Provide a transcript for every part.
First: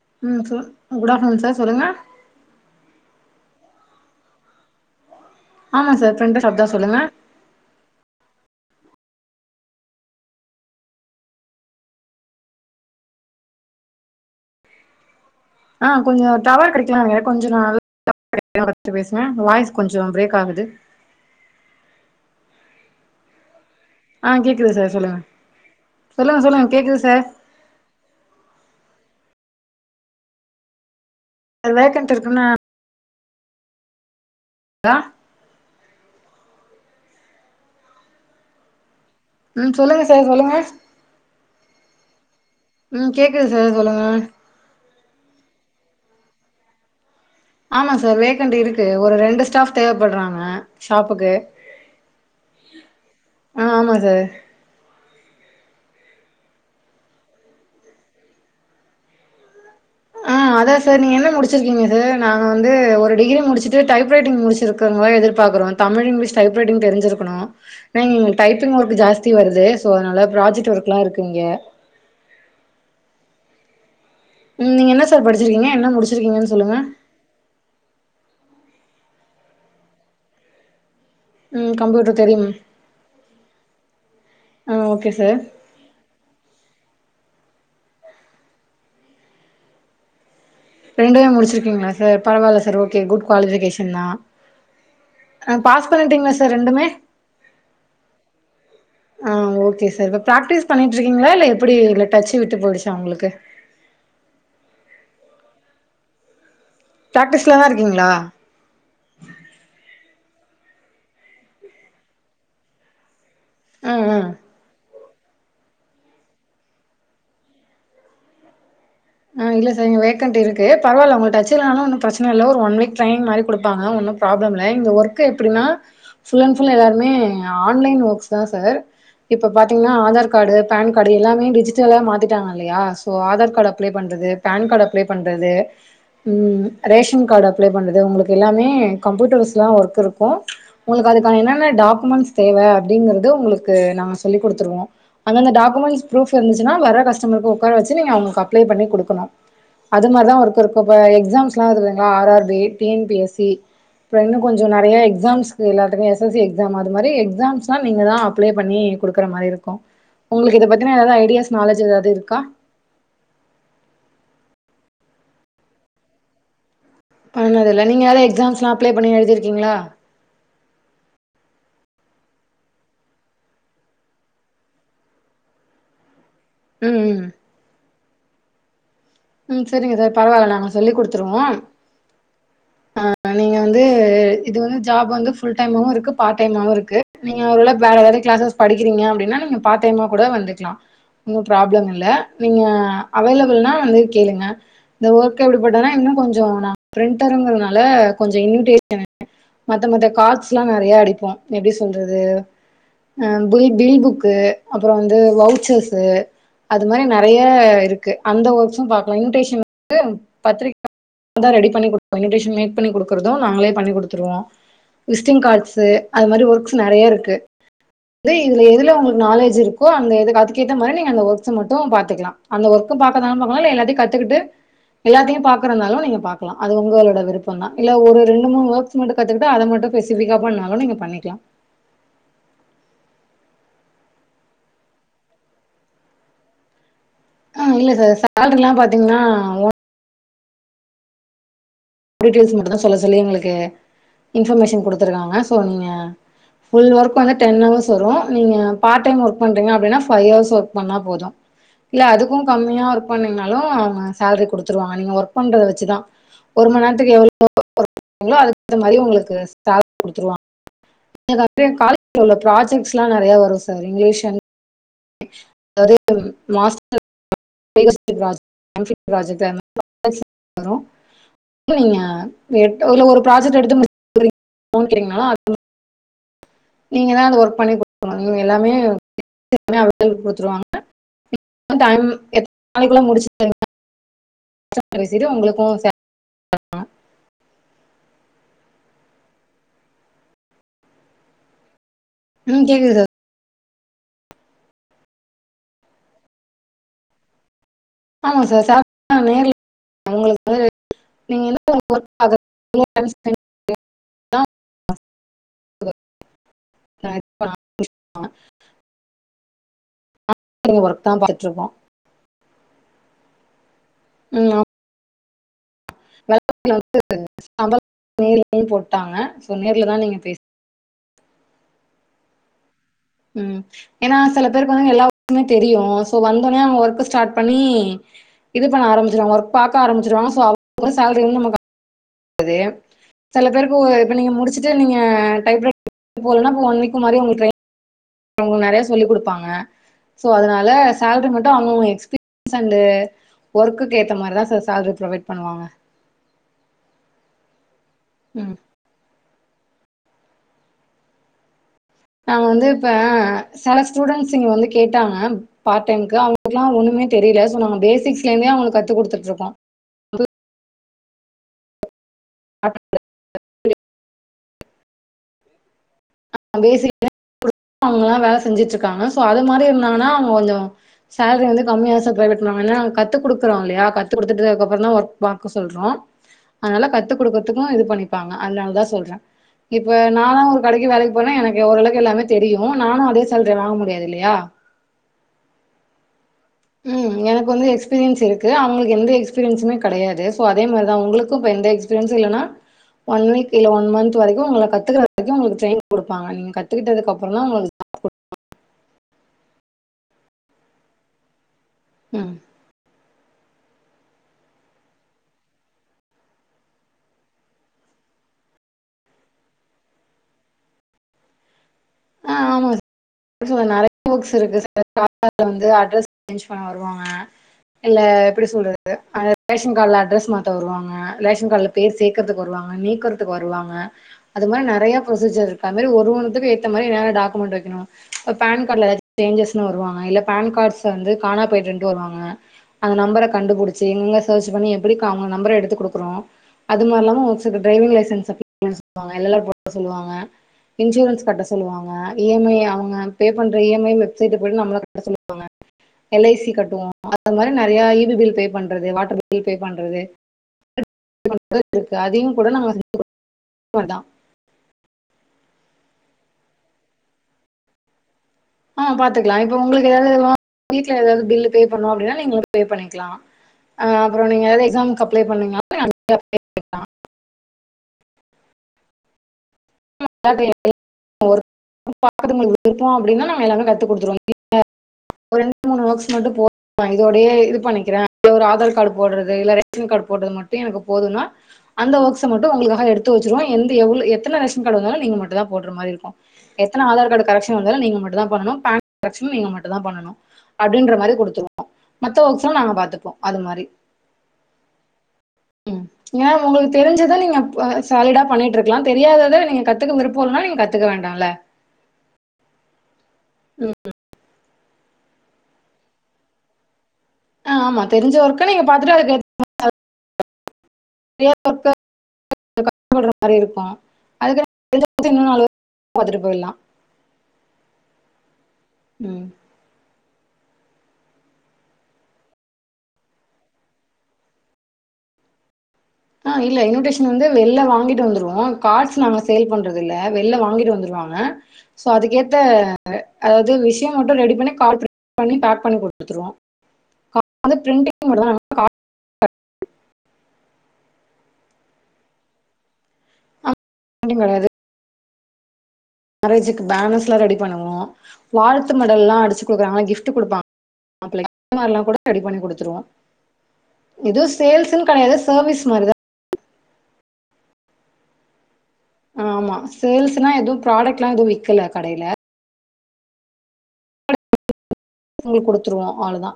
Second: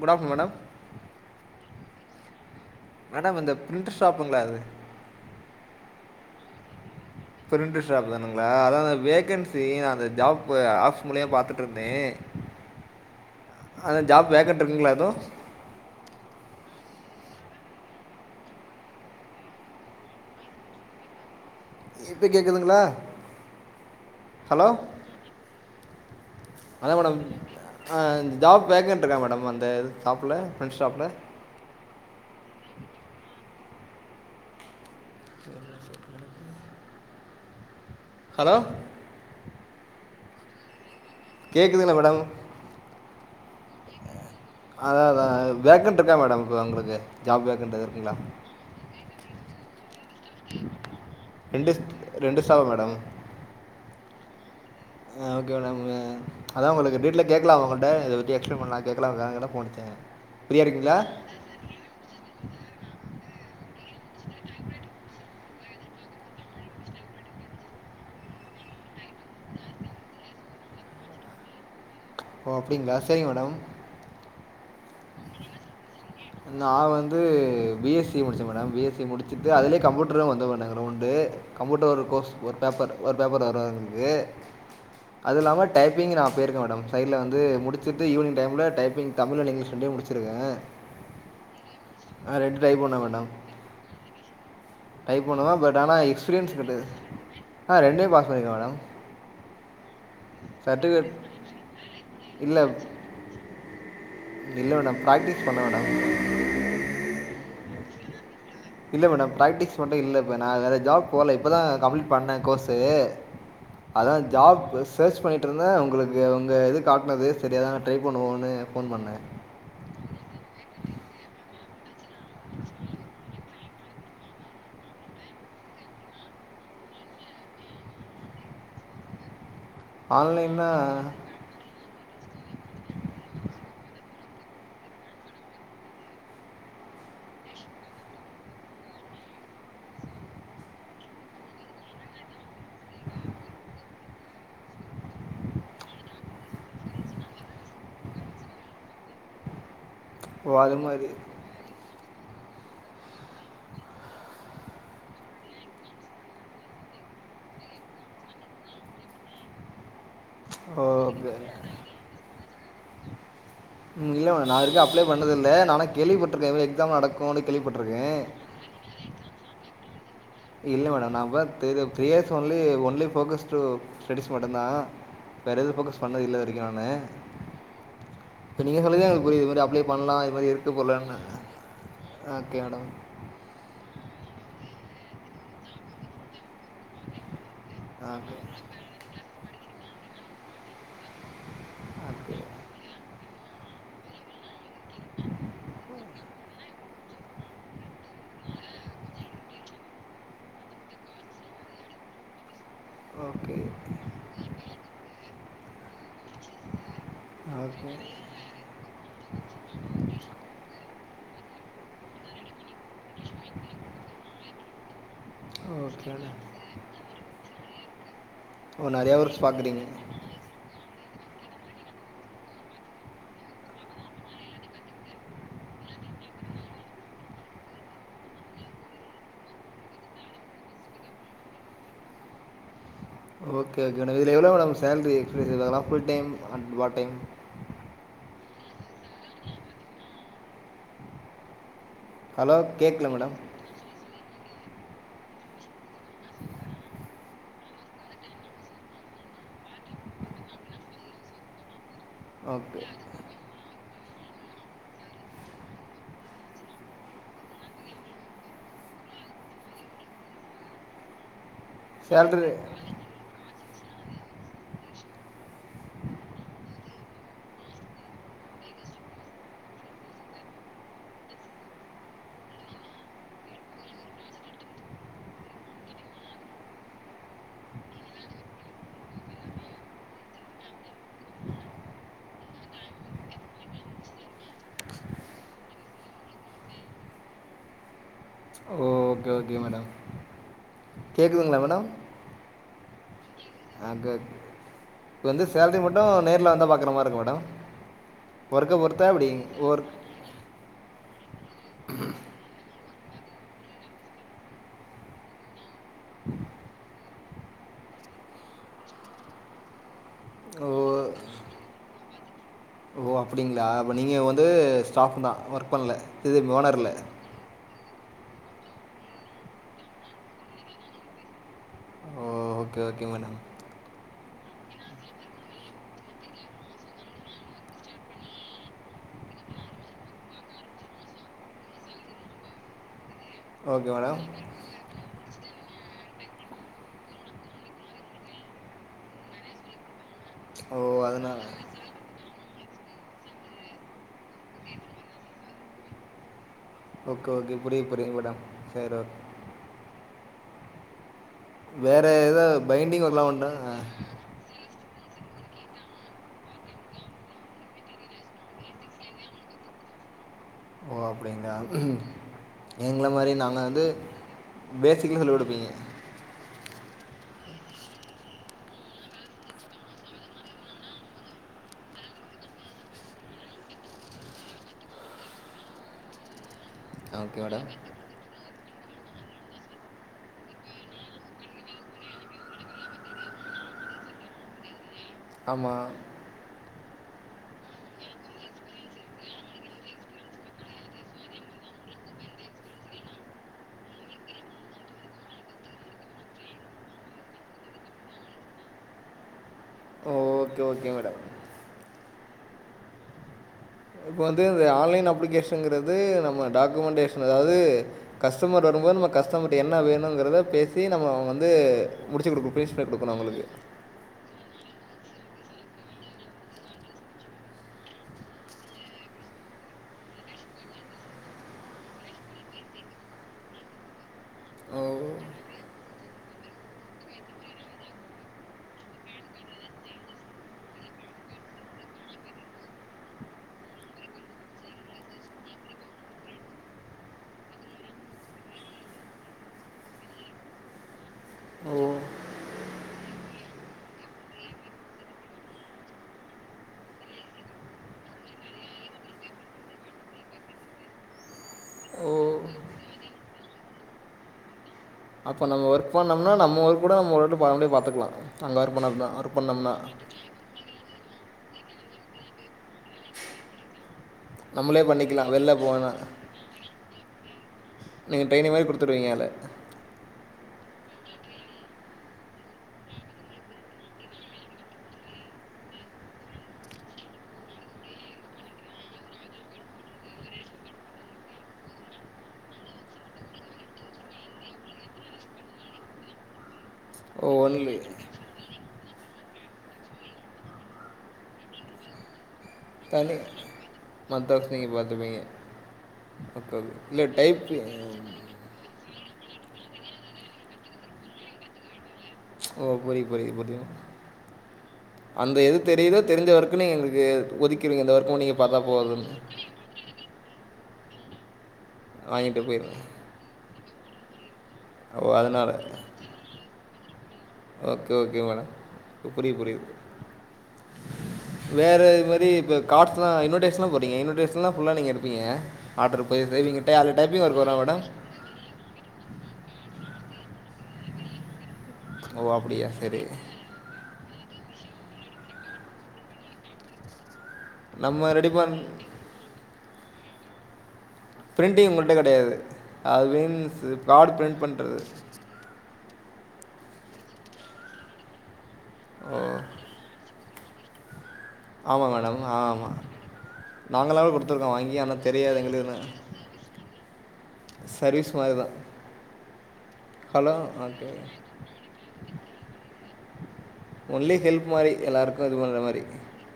Good afternoon ம் madam சொ good afternoon sir சொல்லுங்க மேடம் இந்த பிரிண்டர் ஷாப்புங்க்ளா அது ஆமா சார் பிரெண்ட்ர் ஷாப் தான் சொல்லுங்க பிரிண்டர் ஷாப் தானுங்ளா அதா அந்த வேகன்சி நா அந்த ஜாப்பு ஆப்ஸ் மூலிய பாத்துட்ருந்தே அந்த ஜாப் வேகன்ட் இருக்குங்ளா எது ஆ கொஞ்சோ டவர் கெடைக்கலானுங்க கொஞ்ச நாள் [inaudible] பேசுவே வாய்ஸ் கொஞ்சோ ப்ரேக் ஆகுது இப்ப கேக்குதுங்ளா ஆ கேக்குது சார் சொல்லுங்க சொல்லுங்க சொல்லுங்க கேட்குது சார் அ ஜாப் வேகண்ட் இருக்கா மேடம் அந்த ஷாப்ல ஃப்ரெண்ட்ஸ் ஷாப்ல அது வேக்கண்ட் இருக்குன்னா ஆ ஹலோ ம் சொல்லுங்க சார் சொல்லுங்க கேட்கதுங்ளா மேடம் ம் கேக்குது சார் சொல்லுங்க அதாதா வேக்கண்ட் இருக்கா மேடம் இப்போ உங்குளுக்கு ஆமா சார் வேகண்ட் இருக்கு ஒரு ரெண்டு ஸ்டாஃப் தேவப்படுறாங்க ஷாப்புக்கு ரெண்டு ரெண்டு ஸ்டாஃபா மேடம் ஆ ஆமா சார் ஆ ஓகே மேடம் அ அதா உங்குளுக்கு டீட்டெய்ல கேட்கலா உங்கள்ட்ட இத பத்தி எக்ஸ்ப்ளைன் பண்லா கேட்கலாங்காகதா ஃபோன் த்த ஆ அதா சார் நீங்க என்ன முடிச் ச்சிருக்கீங்க சார் நாங்க வந்து ஒரு டிகிரி முடிச்சுட்டு டைப் ரைட்டிங் முடிச்சிருக்கவங்கள எதிர்பார்க்கறோ தமிழ் இங்கிலீஷ் டைப் ரைட்டிங் தெரிஞ்சிருக்குணு ஏன இங் டைப்பிங் ஒர்க்கு ஜாஸ் த்தி வருது சோ அத்னால ப்ராஜெக்ட் ஒர்க்ல்லா இருக்கு இங்க ஓ அப்டிங்ளா செரிங் மேடம் உம் நீங்க என்ன சார் படிச்சிருக்கிங்க என்ன முடிச் நா வந் ந்து பி எஸ் சி முடிச்சே மேடம் பி எஸ் சி முடிச்சுட்டு அதுலயே கம்ப்யூட்டரு வந்துரு [unintelligible] உண்டு ம் கம்ப்யூட்டர் ஒரு கோர்ஸ் தெரியும். ஒரு பேப்பர் ஒரு பேப்பர் வரு எங்களுக்கு ஆ ஓகே சார். அது இல்லாம டைப்பிங் நான் போயிருக்கே மேடம் சைட்ல வந்து முடிச்சுட்டு ஈவினங் டைம்ல டைப்பிங் தமிழ் அன் இங்கிலீஷ் ரெண்டையு முடிச்சிருக்கே ரெண்டுமே முடிச்சிருக்கீங்களா சார் பரவாயில்ல சார் டைப் ஓகே பண்ணேன் குட் மேடம் குவாலிபிகேஷன் தா டைப் பண்ணுவே பட் ஆனா எக்ஸ்பீரியன்ஸ் ரெண்டுமே? கிடையாது ஆ ரெண்டையும் பாஸ் பண்ணிருக்கே மேடம் ஆ ஓகே சார் இப்ப ப பிராக்டிஸ் பண்ணிட்டு சர்டிஃபிகேட் இருக்கீங்களா இல்ல எப்படி இ டச்சு விட்டு இல்லை போயிடுச்சா உங்களுக்கு இல்ல மேடம் பிராக்டிஸ் பண்ணு மேடம் பிராக்டிஸ்ல தா இருக்கீங்களா இல்ல மேடம் பிராக்டிஸ் மட்டு இல்ல இப்ப நான் வேற ஜாப் போகல இப்போதா கம்ப்ளீட் பண்ணே கோர்ஸு ஆ அதா ஆ ஜாப்ஸ் சர்ச் பண்ணிட்டுருந்தே உங்களுக்கு உங்க இது காட்டினது சேரி அதா நா ட்ரை பண்ணுவோம்ன்னு ஃபோன் பண்ணே ஆ இல்ல சார் இங்க வேக்கண்ட் இருக்கு பரவாயில்ல உங்களுக்கு டச்சு இல்லனாலு ஒன்னும் பிரச்சனை இல்லை ஒரு ஒன் வீக் ட்ரைனிங் மாதிரி குடுப்பாங்க ஒன்னு ப்ராப்ளம் இல்ல இந்த ஒர்க் எப்டின்னா ஃபுல் அண்ட் ஃபுல் எல்லாருமே ஆன்லைன் ஒர்க்ஸ் தா சார் இப்ப பாத்தீங்கன்னா ஆதார் கார்டு ஆன்லைன்னா பேன் கார்டு எல்லாமே டிஜிட்டலா மாத்திட்டாங்க இல்லையா சோ ஆதார் கார்ட அப்ளை பண்றது பேன் கார்டு அப்ளை பண்றது ம் ரேஷன் கார்டு அப்ளை பண்ணுறது உங்களுக்கு எல்லாமே கம்ப்யூட்டர்ஸ்லா ஒர்க் இருக்கு உங்களுக்கு அதுக்கான என்னென்ன டாக்குமெண்ட்ஸ் தேவை அப்படிங்கறது உங்களுக்கு நாங்க சொல்லி் குடுத்துருவோ அந்த அந்த டாக்குமெண்டஸ் ப்ரூஃப் இருந்துச்சுன்னா வர கஸ்டமருக்கு உக்கார வச்ச நீங்க அவுங்க ப்ளே பண்ணி குடுக்கணு அது மாரி தா ஓ ஒருக்க அது இருக்கு இப்ப மாரி எக்ஸாம்ஸ் வருது இல்லங்க R R B T N P S C அப்றோ இன்னு கொஞ்சோ நெறைய எக்ஸாம்சுக்கு எல்லாருக்கு எஸ் எஸ் சி எக்ஸாம் அது மாரி எக்ஸாம்லா நீங்க தா அப்ளே பண்ணி குடுக்குற மாரி இருக்கு உங்களுக்கு இத பத்தினா எதா ஓகே ஐடியாஸ் நாலேஜ் எதாச்சு இருக்கா ம் இல்ல‌ ப்ரோ நா இதுவரைக்கு அப்ளை பண்ணதில்லா நானா கேள்விபட்டிருக்கே எக்ஸாம் நடக்குனு பண்ணதில்ல நீங்க கேள்விப்பட்டிருக்கே ஏதாவது எக்ஸாம்ஸ்லா அப்ளை பண்ணி எழுதியிருக்கீங்களா இல்லை மேடம் நான் three years only only focused studies மட்டுந்தா வேற எது போக்கஸ் பண்ணது இல்ல இதுவரைக்கு நான்னு ம் ம் இப்ப நீங்க சொல்லிதா எங்களுக்கு ஓ இதுமாரி ம் அப்பளை சரிங்க பண்லா சார் பரவால்ல இதுமாரி நாங்க இருக்கு சொல்லி போலனு குடுத்துருவோ ஓகே மேடம் நீங்க வந்து இது வந்து ஜாப் வந்து ஃபுல் டைமாவு இருக்கு பார்ட் டைமாவு இருக்கு நீங்க ஒரு வேளை வேறதாவது ஓகே கிளாசஸ் படிக்கிறீங்க அப்படின்னா நீங்க பார்ட் தைமா கூட வந்துக்கலா ஒன்னு ப்ராப்ளம் இல்ல நீங்க அவைலபிள்னா வந்து கேளுங்க இந்த ஒர்க் எப்படிப்பட்டதுனா இன்னு கொஞ்ச நான் பிரண்டர்ங்கிறதுனால கொஞ்ச இன்விடேஷன் மத்த மத்த காட்ஸ்ல்லா நறைய அடிப்போ எப்படி சொல்றது ஆ ஓகே பில் பில் புக்கு அப்புற வந்து வவுச்சர்ஸு அது மாரி நறைய ஓகே ஓகே இருக்கு அந்த ஓர்க்குஸும் பா இன்விடேஷன் வந்து பத்திரிக்கை ரெடி பண்ணி கொடுப்போ இன்விடேசன் மேக் பண்ணி குடுக்குறது நாங்ளே பண்ணி குடுத்துருவோ விஸ்ட்டிங் காட்ஸ்ஸு ஓகே அது மேடம் மாரி ஒர்க்ஸ் நறைய இருக்கு இந்த ஓ எதுல நிறையா உங்ளுக்கு ஒர்க்ஸ் நாலேஜ் பார்க்குறீங்க இருக்கோ அந்த எத காத் கேத்தமாரி நீங்க அந்த ஒர்கஸ் மட்டு பாத்துக்கலா அந்த ஒர்க்க பாக்றது பாக்கலா எல்லாத்தயு கத்துக்கிட்டு எல்லாத்தையு பாக்குறனாலு நீங்க பாக்கலா அது உங்களோட விருப்பந்தா இல்ல ஒரு ரெண்டு மூணு வேட்ஸ் மட்டு கத்துக்கிட்டு அதை மட்டு நீங்க பெசிஃபிக்கா பண்ணாலு நீங்க பண்ணிக்கலா ஓகே ஓகே மேடம் இது எவ்வளோ மேம் சாலரி எக்ஸ்பசிவ் full time and part time ஆ இல்ல சார் சேலரி எல்லா பாத்தீங்கன்னா டிட்டியெல்ஸ் ஹலோ மட்டு தா சொல்ல கேட்கல சொல்லி மேடம் எங்களுக்கு இன்ஃபர்மேஷன் குடுத்திருக்காங்க சோ நீங்க ஃபுல் ஒர்க் வந்து பண்ணா டென் ஹவர்ஸ் வரு நீங்க பார்ட் டைம் ஒர்க் பண்றீங்க அப்டினா ஃபை ஹர்ஸ் ஒர்க் பண்ணா போது இல்ல அது க்கு ஓகே கம்மியா ஒர்க் பண்ணீங்னாலு அவுங்க சேல்ரி குடுத்துருவாங்க நீங்க ஒர்க் பண்றத வெச்சிதா ஒரு மண்நேரத்துக்கு எவ்ளோ ஒர்க் பண்றிங்களோ அதுக்கு தகுந்த மாரி உங்களுக்கு சேல்ரி குடுத்துருவாங்க எதாவது காலேஜ்ல உள்ள சேலரி ப்ராஃஜெக்ட்ஸ்லா நறைய வரு sir English and [unintelligible] master [unintelligible] project அந்த [inaudible] வரு நீங்க இல்ல ஒரு ஃப்ராஜெக்ட் எடுத்து மிஸ் [inaudible] நீங்க தா அந்த ஒர்க் பண்ணி குடுக்கனு நீங்க எல்லாமே அவங்களே குடுத்துருவாங்க ம் டைம் எத்தன நாளைக்குள்ள முடிச்சிறுவிங்க சட்டுனு சிறு உங்களுக்கு சால் ஓகே ஓகே மேடம் கேக்குதுங்களா மேடம் ம் கேக்குதுடா ஆகக் இப்ப வந்து சேல்ரி மட்டு நேர்ல வந்தா பாக்குரமாரி இருக்கு மேடம் ஆமா சார் ஒர்க்க பொருத்தா சேலரி எப்டி நேர்ல ஒர்க் உங்களுக்கு நீங்க என்ன ஒர்க் பாக்க [unintelligible] நாங்களு ஒர்க் தா ஓ பாத்துட்டு இருக்கோ ஓ அப்டிங்களா அப்போ நீங்க வந்து ம் ஸ்டாஃப் தா ஒர்க் பண்ல [inaudible] போட்டாங்க சோ நேர்லதா நீங்க பேசணு ஓ ஓகே ஓகே மேடம் ம் ஏனா சில பேருக்கு வந்து எல்லா வர்க்குமே தெரியு சோ வந்தோனே அவுங்க ஒர்க்க ஸ்டார்ட் பண்ணி இது பண்ண ஆரம்பிச்சிருவாங்க ஒர்க் பாக்க ஆரம்பிச்சிருவாங்கோ சோ அவுங்க சேல்ரி வந்து நமக்கு [unintelligible] சில பேருக்கு ஓகே இப்ப மேடம். நீங்க முடிச்சிட்டு நீங்க டைப்ரெட்டிங் போலனா ஒன் வீக் மாரி உங்களுக் ட்ரைனிங் அவுங்க நறைய சொல்லி குடுப்பாங்க சோ அதனால ஓ! சேல்ரி அதனால. மட்டு அவுங்கங்க எக்ஸ்பீ ன்ஸ் அண்ட் ஒர்க்குக்கு ஏத்த மாரி தா சார் சேல்ரி ப்ரொவைட் பண்ணுவாங்க ஓகே ஓகே புரியுது புரியுது மேடம் ம் [unintelligible] வேற நாங்க ஏதா வந்து இப்ப பைண்டிங் ஒர்க்லாம் உண்டா? செல ஸ்டூடெண்ட்ஸ்ங்க வந்து கேட்டாங்க பார்ட்டைம்க்கு அவங்களுக்குலா ஒன்னுமே தெரியல ஸோ நாங்க பேசிக்ஸ்லருந்தே அவுங்களுக் கத்துக் குடுத்துட்டு இருக்கோ ஓ அப்டிங்களா எங்கள மாரி நாங்க வந்து பேசிக்கலி [unintelligible] பேசிக் [inaudible] அவங்கல்லா வேல செஞ்சிட் இருக்காங்க சோ அத மாரி இருந்தாங்கனா அவங்க கொஞ்சோ சேல்ரி வந்து கம்மியா சார் பிரவேட் பண்ணுவாங்க ஏனா கத்து குடுக்குறோ இல்லையா கத்து குடுத்துட்டு அதுக்கப்புறோதா ஒர்க் பாக்க சொல்றோ அதனால கத்து ஓகே குடுக்கறதுக்கு மேடம். இது பண்ணிப்பாங் அதனாலதா சொல்றே இப்ப நானா ஒர் கடைக்கு வேலைக்கு போனா எனக்கு ஓரளவுக்கு எல்லாமே தெரியு நானு அதே சால்ரிய வாங்க முடியாது இல்லையா ஆமா ம் எனக்கு வந்து எக்ஸ்பீரியன்ஸ் இருக்கு அவுங்களுக்கு எந்த எக்ஸ்பீரியன்சுமே கடையாது சோ அதே மாரிதா உங்களுக்கு இப்ப எந்த எகஸ் பிரியன்ஸ் இல்லனா ஒன் வீக் இல்ல ஒன் மந்த் வரைக்கு உங்கள கத்துக்குற வரைக்கு உங்களுக்கு ட்ரெயினிங் குடுப்பங்க நீங்க கத்துக்கிட்டதுக்கு அப்புறோ தா உங்களுக்கு ஓகே ஓகே மேடம் ம் இப்ப வந்து இந்த ஆன்லைன் அஃப்ளிகேஷன்ங்கிறது நம்ம டாக்குமெண்டேஷன் அதாவது கஸ்டமர் வரும்போது நம்ம கஸ்டமர்ட என்ன வேணுங்குறத பேசி நம்ம அவுங்க வந்து முடிச்சி குடுக்கு பேஷ்பேக் குடுக்கனு அவுங்களுக்கு ஓக்ஸ் இருக்கு சார் பாப்பாக்கு வந்து அட்ரஸ் சேன்ஞ் பண்ண வருவாங்க இல்ல எப்படி சொல்றது அந்த ரேஷன் கார்டுல அட்ரஸ் மாத்த வருவாங்க ரேஷன் கார்ட்ல பேர் சேக்கறதுக்கு வருவாங்க நீக்கறத்துக்கு வருாங்க அது மாரி ஓ நறைய ப்ரோசிஜர் இருக்கு அதுமாரி ஒரு ஒண்ணுத்துக்கு இந்த மாரி நேரா டாக்குமண்ட் வைக்கணு இப்ப பேன் காட்ல எதாச்சு சேஞ்சஸ்ன்னு வருவாங்க இல்ல பேன் கார்ட்ஸ் வந்து காணா போயிட்டுன்ட்டு வருவாங்க அந்த நம்பர கண்டுபுடிச்சி எங்க சேர்ச் பண்ணி எப்புடிக்கா அவுங்க நம்பர எடுத்து குடுக்கணு அது மார்லா இல்லாம்ம ஒரு சில ட்ரவிங் லைசன்ஸ்ஸ [unintelligible] சொல்லுவாங்க எல் எல் ஆர் போட சொல்லுவாங்க இன்சூரன்ஸ் கட்ட சொ ஓ சொல்லுவாங்க இ எம் ஐ அவுங்க பே பண்ற இ எம் ஐ வெப்சைட்ல பொயிட்டு நம்மள கட்ட சொல்லுவாங்க எல் ஐ சி கட்டுவோ அது மாரி நெறையா இ பில் பே பண்றது வாட்ரு பில் பே பண்றது [inaudible] இருக்கு ஓ அதையு கூட நா செஞ்சு குடுத் மாரிதா அப்போ நம்ம ஒர்க் பண்ணோம்னா நம்ம ஒர்க் கூட நம்ம ஒரெட்டு பா நம்ளே பாத்துக்கலா ஆ பாத்துக்கலா இப்ப உங்களுக்கு எதாவது வ வீட்ல எதாவது பில்லு பே பண்ணனு அப்டின்னா நீங்களே பே பண்ணிக்லா அ அப்றோ நீங்க எதாவது நம்மளே எக்ஸாம்கு அப்ளை பண்ணிக்கலாம் வெளில பண்ணுங்விங்கனாலு போனா அதுல அப்ளை பண்ணிக்லா நீங்க ட்ரெனிங் மாரி குடுத்துருவீங்கல்ல [inaudible] ஒர்க் பாக்குறது உங்களுக்கு விருப்போ அப்டின்னா நாங்க எல்லாமே கத்துக் குடுத்துருவோ [unintelligible] ஒரு ரெண்டு மூணு ஒர்க்ஸ் மட்டு போ நா இதோடையே இது பண்ணிக்கிறே அப்டி ஒரு ஆதார் கார்டு போட்றது இல்ல ரேஷன் கார்டு போட்றது மட்டு எனக்கு போதுன்னா அந்த ஒர்க்ஸ மட்டு உங்களுக்காக அத எடுத்து வச்சுருவோ எந்த எவ்ளோ எத்தன ரேஷ் ஷன் கார்டு வந்தாலு நீங்க மட்டுந்தா போட்ற மாரி இருக்கு எத்தன ஆதார் கார்டு ஓ கரெக்ஷன் ஒன்லி வந்தாலு நீங்க மட்டுந்தா பண்ணனு பேன் கரெக்ஷனு நீங்க மட்டுந்தா பண்ணனு அப்டின்ற மாரி குடுத்துருவோ மத்த ஒர்க்ஸ்லா நாங்க பாத்துப்போ தனி அது மாரி மற்ற நீங்கள் பார்த்துப்பீங்க ம் ஏன்னா ஓகே உங்களுக்கு ஓகே இல்லை தெருஞ்சுதா நீங்க டைப் ப சாலிடா பண்ணிட்ருக் க்லா தெரியாதத நீங்க கத்துக்க விருப்போ இல்லனா நீங்க கத்துக்க வேண்டால்ல ஓ புரிது புரிது புரியுது மேம் அந்த எது தெரியுதோ தெரிஞ்ச ஒர்க்கு நீங்க எங்களுக்கு ஆ, ஆமா ஒதிக்கிருவீங்க இந்த தெரிஞ்ச வொர்க்க நீங்க ஒர்க்கை பாத்தா பார்த்துட்டு போதுன்னு அதுக்கு [inaudible] வாங்கிட்டு போய்ருவே மாரி இருக்கு ஓ அதுக்கு [inaudible] இன்னு நாலு அதனால் பாத்துட்டு போய்ட்லா ஓகே ஓகே மேடம் இப்ப ம் புரியுது புரியுது வேற இது மாரி இப்ப கார்ட்ஸ்லா இன்வுடேஷன்லா போட்றீங்க இன்வுட்டேஷன்லா ஃபுல்லா நீங்க எடுப்பீங்க ஆட்ரு போய் [unintelligible] இட்டே அதுக்கு டைப்பிங் ஒர்க்கு வருவாங்க மேடம் தந்துருவோம் கார்ட்ஸ் நாங்க சேல் பண்றது இல்ல வெளில வாங்கிட்டு வந்துரு வாங்க சோ ஓ அதுக்கேத்த அப்படியா சரி அதாது து விஷ்யம் மட்டும் ரெடி பண்ணி கார்ட் ப்ரிண்ட் பண்ணி பேக் பண்ணி குடுத்துருவோ கார்ட் அது பிரிண்டிங் ரெடி மட்டுந்தா பண் நம்ம கார்ட பிரிண்டிங் உங்க கிட்ட கெடையாது அது மீன்ஸ்சு இப்ப கார்டு பிரிண்டிங் பிரிண்ட் கிடையாது. பண்றது மேரேஜுக்கு பேனர்ஸ்லா ரெடி பண்ணுவோ வாழ்த்து மெடல்லா அடிச்சு குடுக்குறாங்கள கிப்ட் குடுப்பாங் ஆமா மேடம் ஆ ஆமா குடுத்துருவோம். நாங்களாவே எதுவும் குடுத்துருக்கோ வாங்கி சேல்ஸ்ன்னு ஆனா கிடையாது. தெரியாது சர்வீஸ் எங்களுக்குனா மாரி தான். சர்வீஸ் மாரிதா ஆ ஆமா சேல்ஸ்னுதா எதுவு ஓகே ப்ராடக்ட்லா எதுவு விக்கல கடையில ஒன்லி ஹெல்ப் மாரி எல்லாருக்கு இது உங்களுக்கு பண்ற மாரி குடுத்துருவோம் அவ்ளோதான்.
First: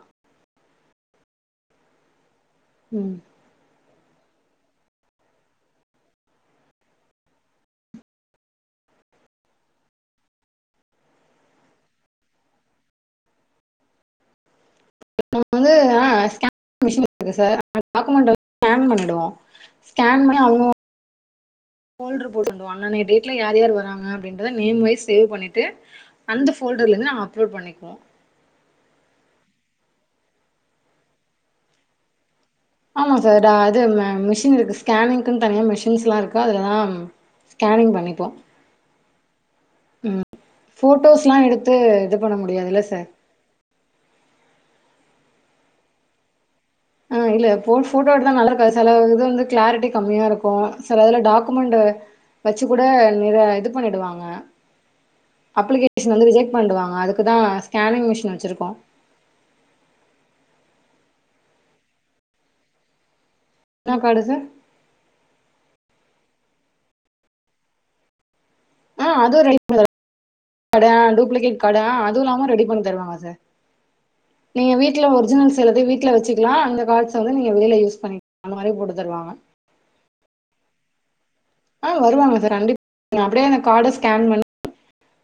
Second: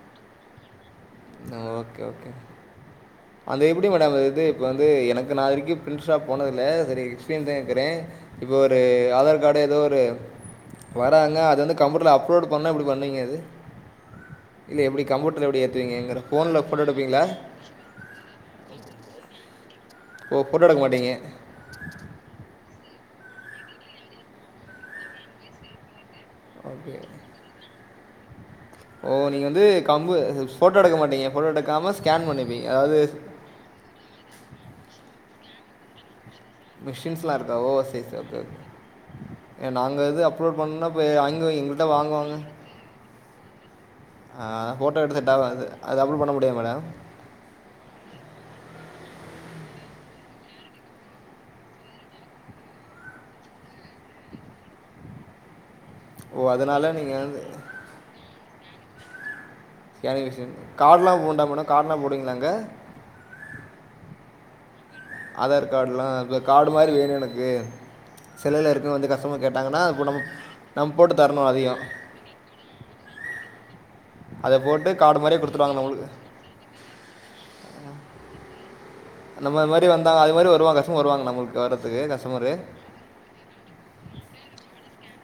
ஆ ஓகே ஓகே ம் அந்த எப்டி மேடம் அது இப்ப வந்து எனக்கு நா இது வரைக்கு பிரிண்ட் ஷாப் போனதுல்ல செரி எக்ஸ்பீரியன்ஸா இருக்குறே இப்போ ஒரு ஆதார் கார்டு எதோ ஒரு வராங்க அது வந்து கம்ப்யூட்டரில அப்லோட் பண்ணா எப்டி பண்ணுவீங்க அது இல்ல எப்டி கம்யூட்டில்டி வந்து ஏத்துவீங்க ஃபோன்ல போட்ட எடுப்பீங்களா டாக்குமெண்ட வந்து ஸ்கேன் பண்ணிடுவோ ஸ்கேன் பண்ணி ஓ ஃபோட்டோ அவங்க எடுக்க மாட்டீங்க ஃபோல்டர் போட்டுக்குவாங்க இன்னிக்கு டேட்ல யார் யார் வராங்க அப்டின்றத நேம் வைஸ் சேவ் பண்ணிட்டு அந்த ஓகே ஃபோல்டர்லருந்து நாங்க அப்லோட் பண்ணிக்குவோ ஓ நீங்க வந்து கம்பு போட்டோ எடுக்க மாட்டீங்க போட்டோ எடுக்காம ஸ்கேன் பண்ணிப்பீங்க அதாவது அது மிஷின் இருக்கு ஸ்கேனிங்கு தனியா மிஷின்ஸ்ல்லா இருக் கு அதுலதா மிஷின்ஸ்லாம் இருக்கா ஓ ஸ்கேனிங் சரி சரி பண்ணிப்போ ஓகே ஓகே நாங்கள் இது ம் அப்லோட் பண்ணோம்னா இப்போ போட்டோஸ்ல்லா அங்கே எடுத்து எங்கள்கிட்ட இது பண்ண வாங்குவாங்க முடியாதுல்ல சார் ஆ ஃபோட்டோ எடுத்துட்டா அது அது அப்ட் பண்ண முடியாதா மேடம் ஆ இல்ல போ போட்டோ எடுத்தா நல்லாருக்காது சில இது வந்து கிளாரிட்டி கம்மியாக இருக்கு சில அதுல டாக்குமெண்ட் வெச்சு கூட நிற இது பண்ணிடுவாங்க அப்ளிகே ஷன் வந்து ஓ ரிஜக் அதனால் பண்ணிடுவாங்க நீங்கள் அதுக்குதா வந்து ஸ்கேனிங் மிஷின் வெச்சிருக்கோ ஸ்கேனிங் மிஷின் கார்ட்லா உண்டா மேடம் கார்ட்லா போடுவீங்களா மேடம் அங்க என்ன காடு சார் ஆதார் கார்டுலா இப்ப கார்டு மாரி வேணு எனக்கு செல்லுல இருக் ஆ வந்து அதுவு கஷ்டமர் ரெடி கேட்டாங்கன்னா அம் நம்ம கார்டு போட்டு தரணு டூப்ளிகேட் அதையு கார்டு இல்லாம ரெடி பண்ணி தருவாங்க சார் அதை நீங்க போட்டு வீட்ல கார்டு மாதிரியே ஒரிஜினல் கொடுத்துருவாங்க எல்லாத்துயு நம்மளுக்கு வீட்ல வெச்சு லா அந்த கார்ட்ஸ் வந்து நீங்க வெளில யூஸ் பண்ணிகலா அந்த மாரி போட்டு தருவாங்க அந்த மாதி வந்தா அது மாரி வருவங்க கஷ்டமர் வருவாங்க நம்மளுக்கு ஆ வர்றதுக்கு வருவாங்க கஸ்டமரு சார் [unintelligible] அப்டியே அந்த கார்ட ஸ்கேன் பண்ணி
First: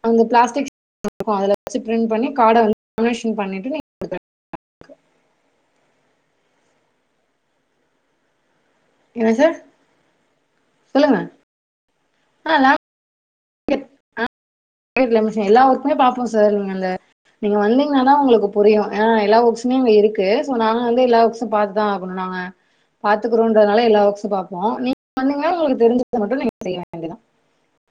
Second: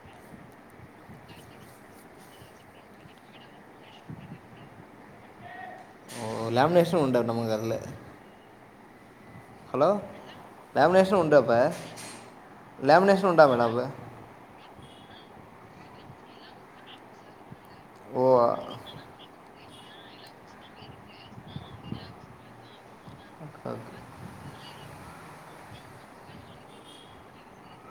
அந்த பிளாஸ்டிக் [unintelligible] அதுல வெச்சு பிரண்ட் பண்ணி காட வந்து லேமினேஷன் பண்ணிட்டு ஓ லேமினேஷனு உண்ட நம்ம கடைல என்ன சார் ஹலோ சொல்லுங்க லேமினேஷன் உண்டாப்பா ஆ லேமினேஷன் உண்டா மேடம் அப்ப எல்லா ஒர்க்குமே பாப்போ சார் அங்க நீங்க ஆ நீங்க வந்தீங்ன்னா தா ஓ உங்களுக்கு புரியு எல்லா ஒர்க்ஸ் [unintelligible] நா வந்து எல்லா ஒர்க்ஸ்சு பாத்துதா ஆகனு நாங்க ஓகே பாத்துக்கிறோம்ன்றால எல்லா ஒர்க்ஸ்சு பாப்போ நீ வந்தீங்கன்னா உங்களுக்கு தெரிஞ்சத மட்டு நீங்க செய்ய வேண்டியத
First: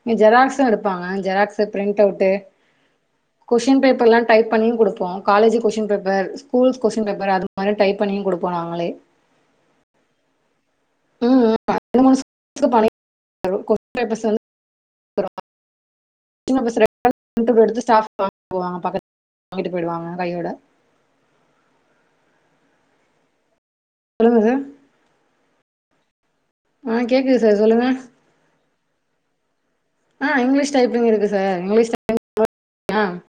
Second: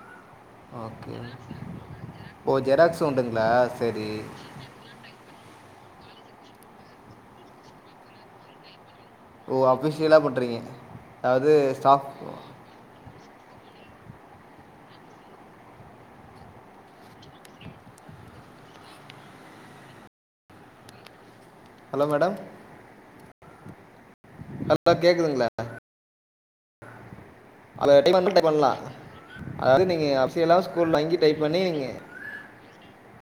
இங்க ஜெராக்ஸ்சு எடுப்பாங்க ஓகே ஜெராக்ஸ் பிரிண்ட் அவுட்டு ஓ ஜெராக்ஸ் உண்டுங்களா கொஸ்டின் பேப்பர் சரி எல்லா டைப் பண்ணியு குடுப்போ college question paper schools question paper அது மாரி டைப் பண்ணியு குடுப்போ நாங்களே ஓ அஃபிஷியலா பண்ணுறீங்க அதாவது ஸ்டாஃப் [unintelligible] கொஸ்டின் பேப்பர்ஸ் வந்து [unintelligible] வாங்கிட்டு போயிடுவாங்க கையோட ஹலோ மேடம் சொல்லுங்க சார் ஹலோ கேக்குதுங்களா ஆ கேக்குது சார் சொல்லுங்க [unintelligible] பண்லா அதாவது நீங்க ஆ [unintelligible] இங்கிலீஷ் ஸ்கூல் டைப்பிங் வாங்கி இருக்கு டைப் சார் பண்ணி நீங்க [unintelligible]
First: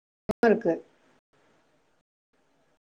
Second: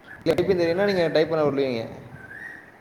[unintelligible] டைப்பிங் இருக்கு நீங்க டைப் பண்ண விடுவீங்க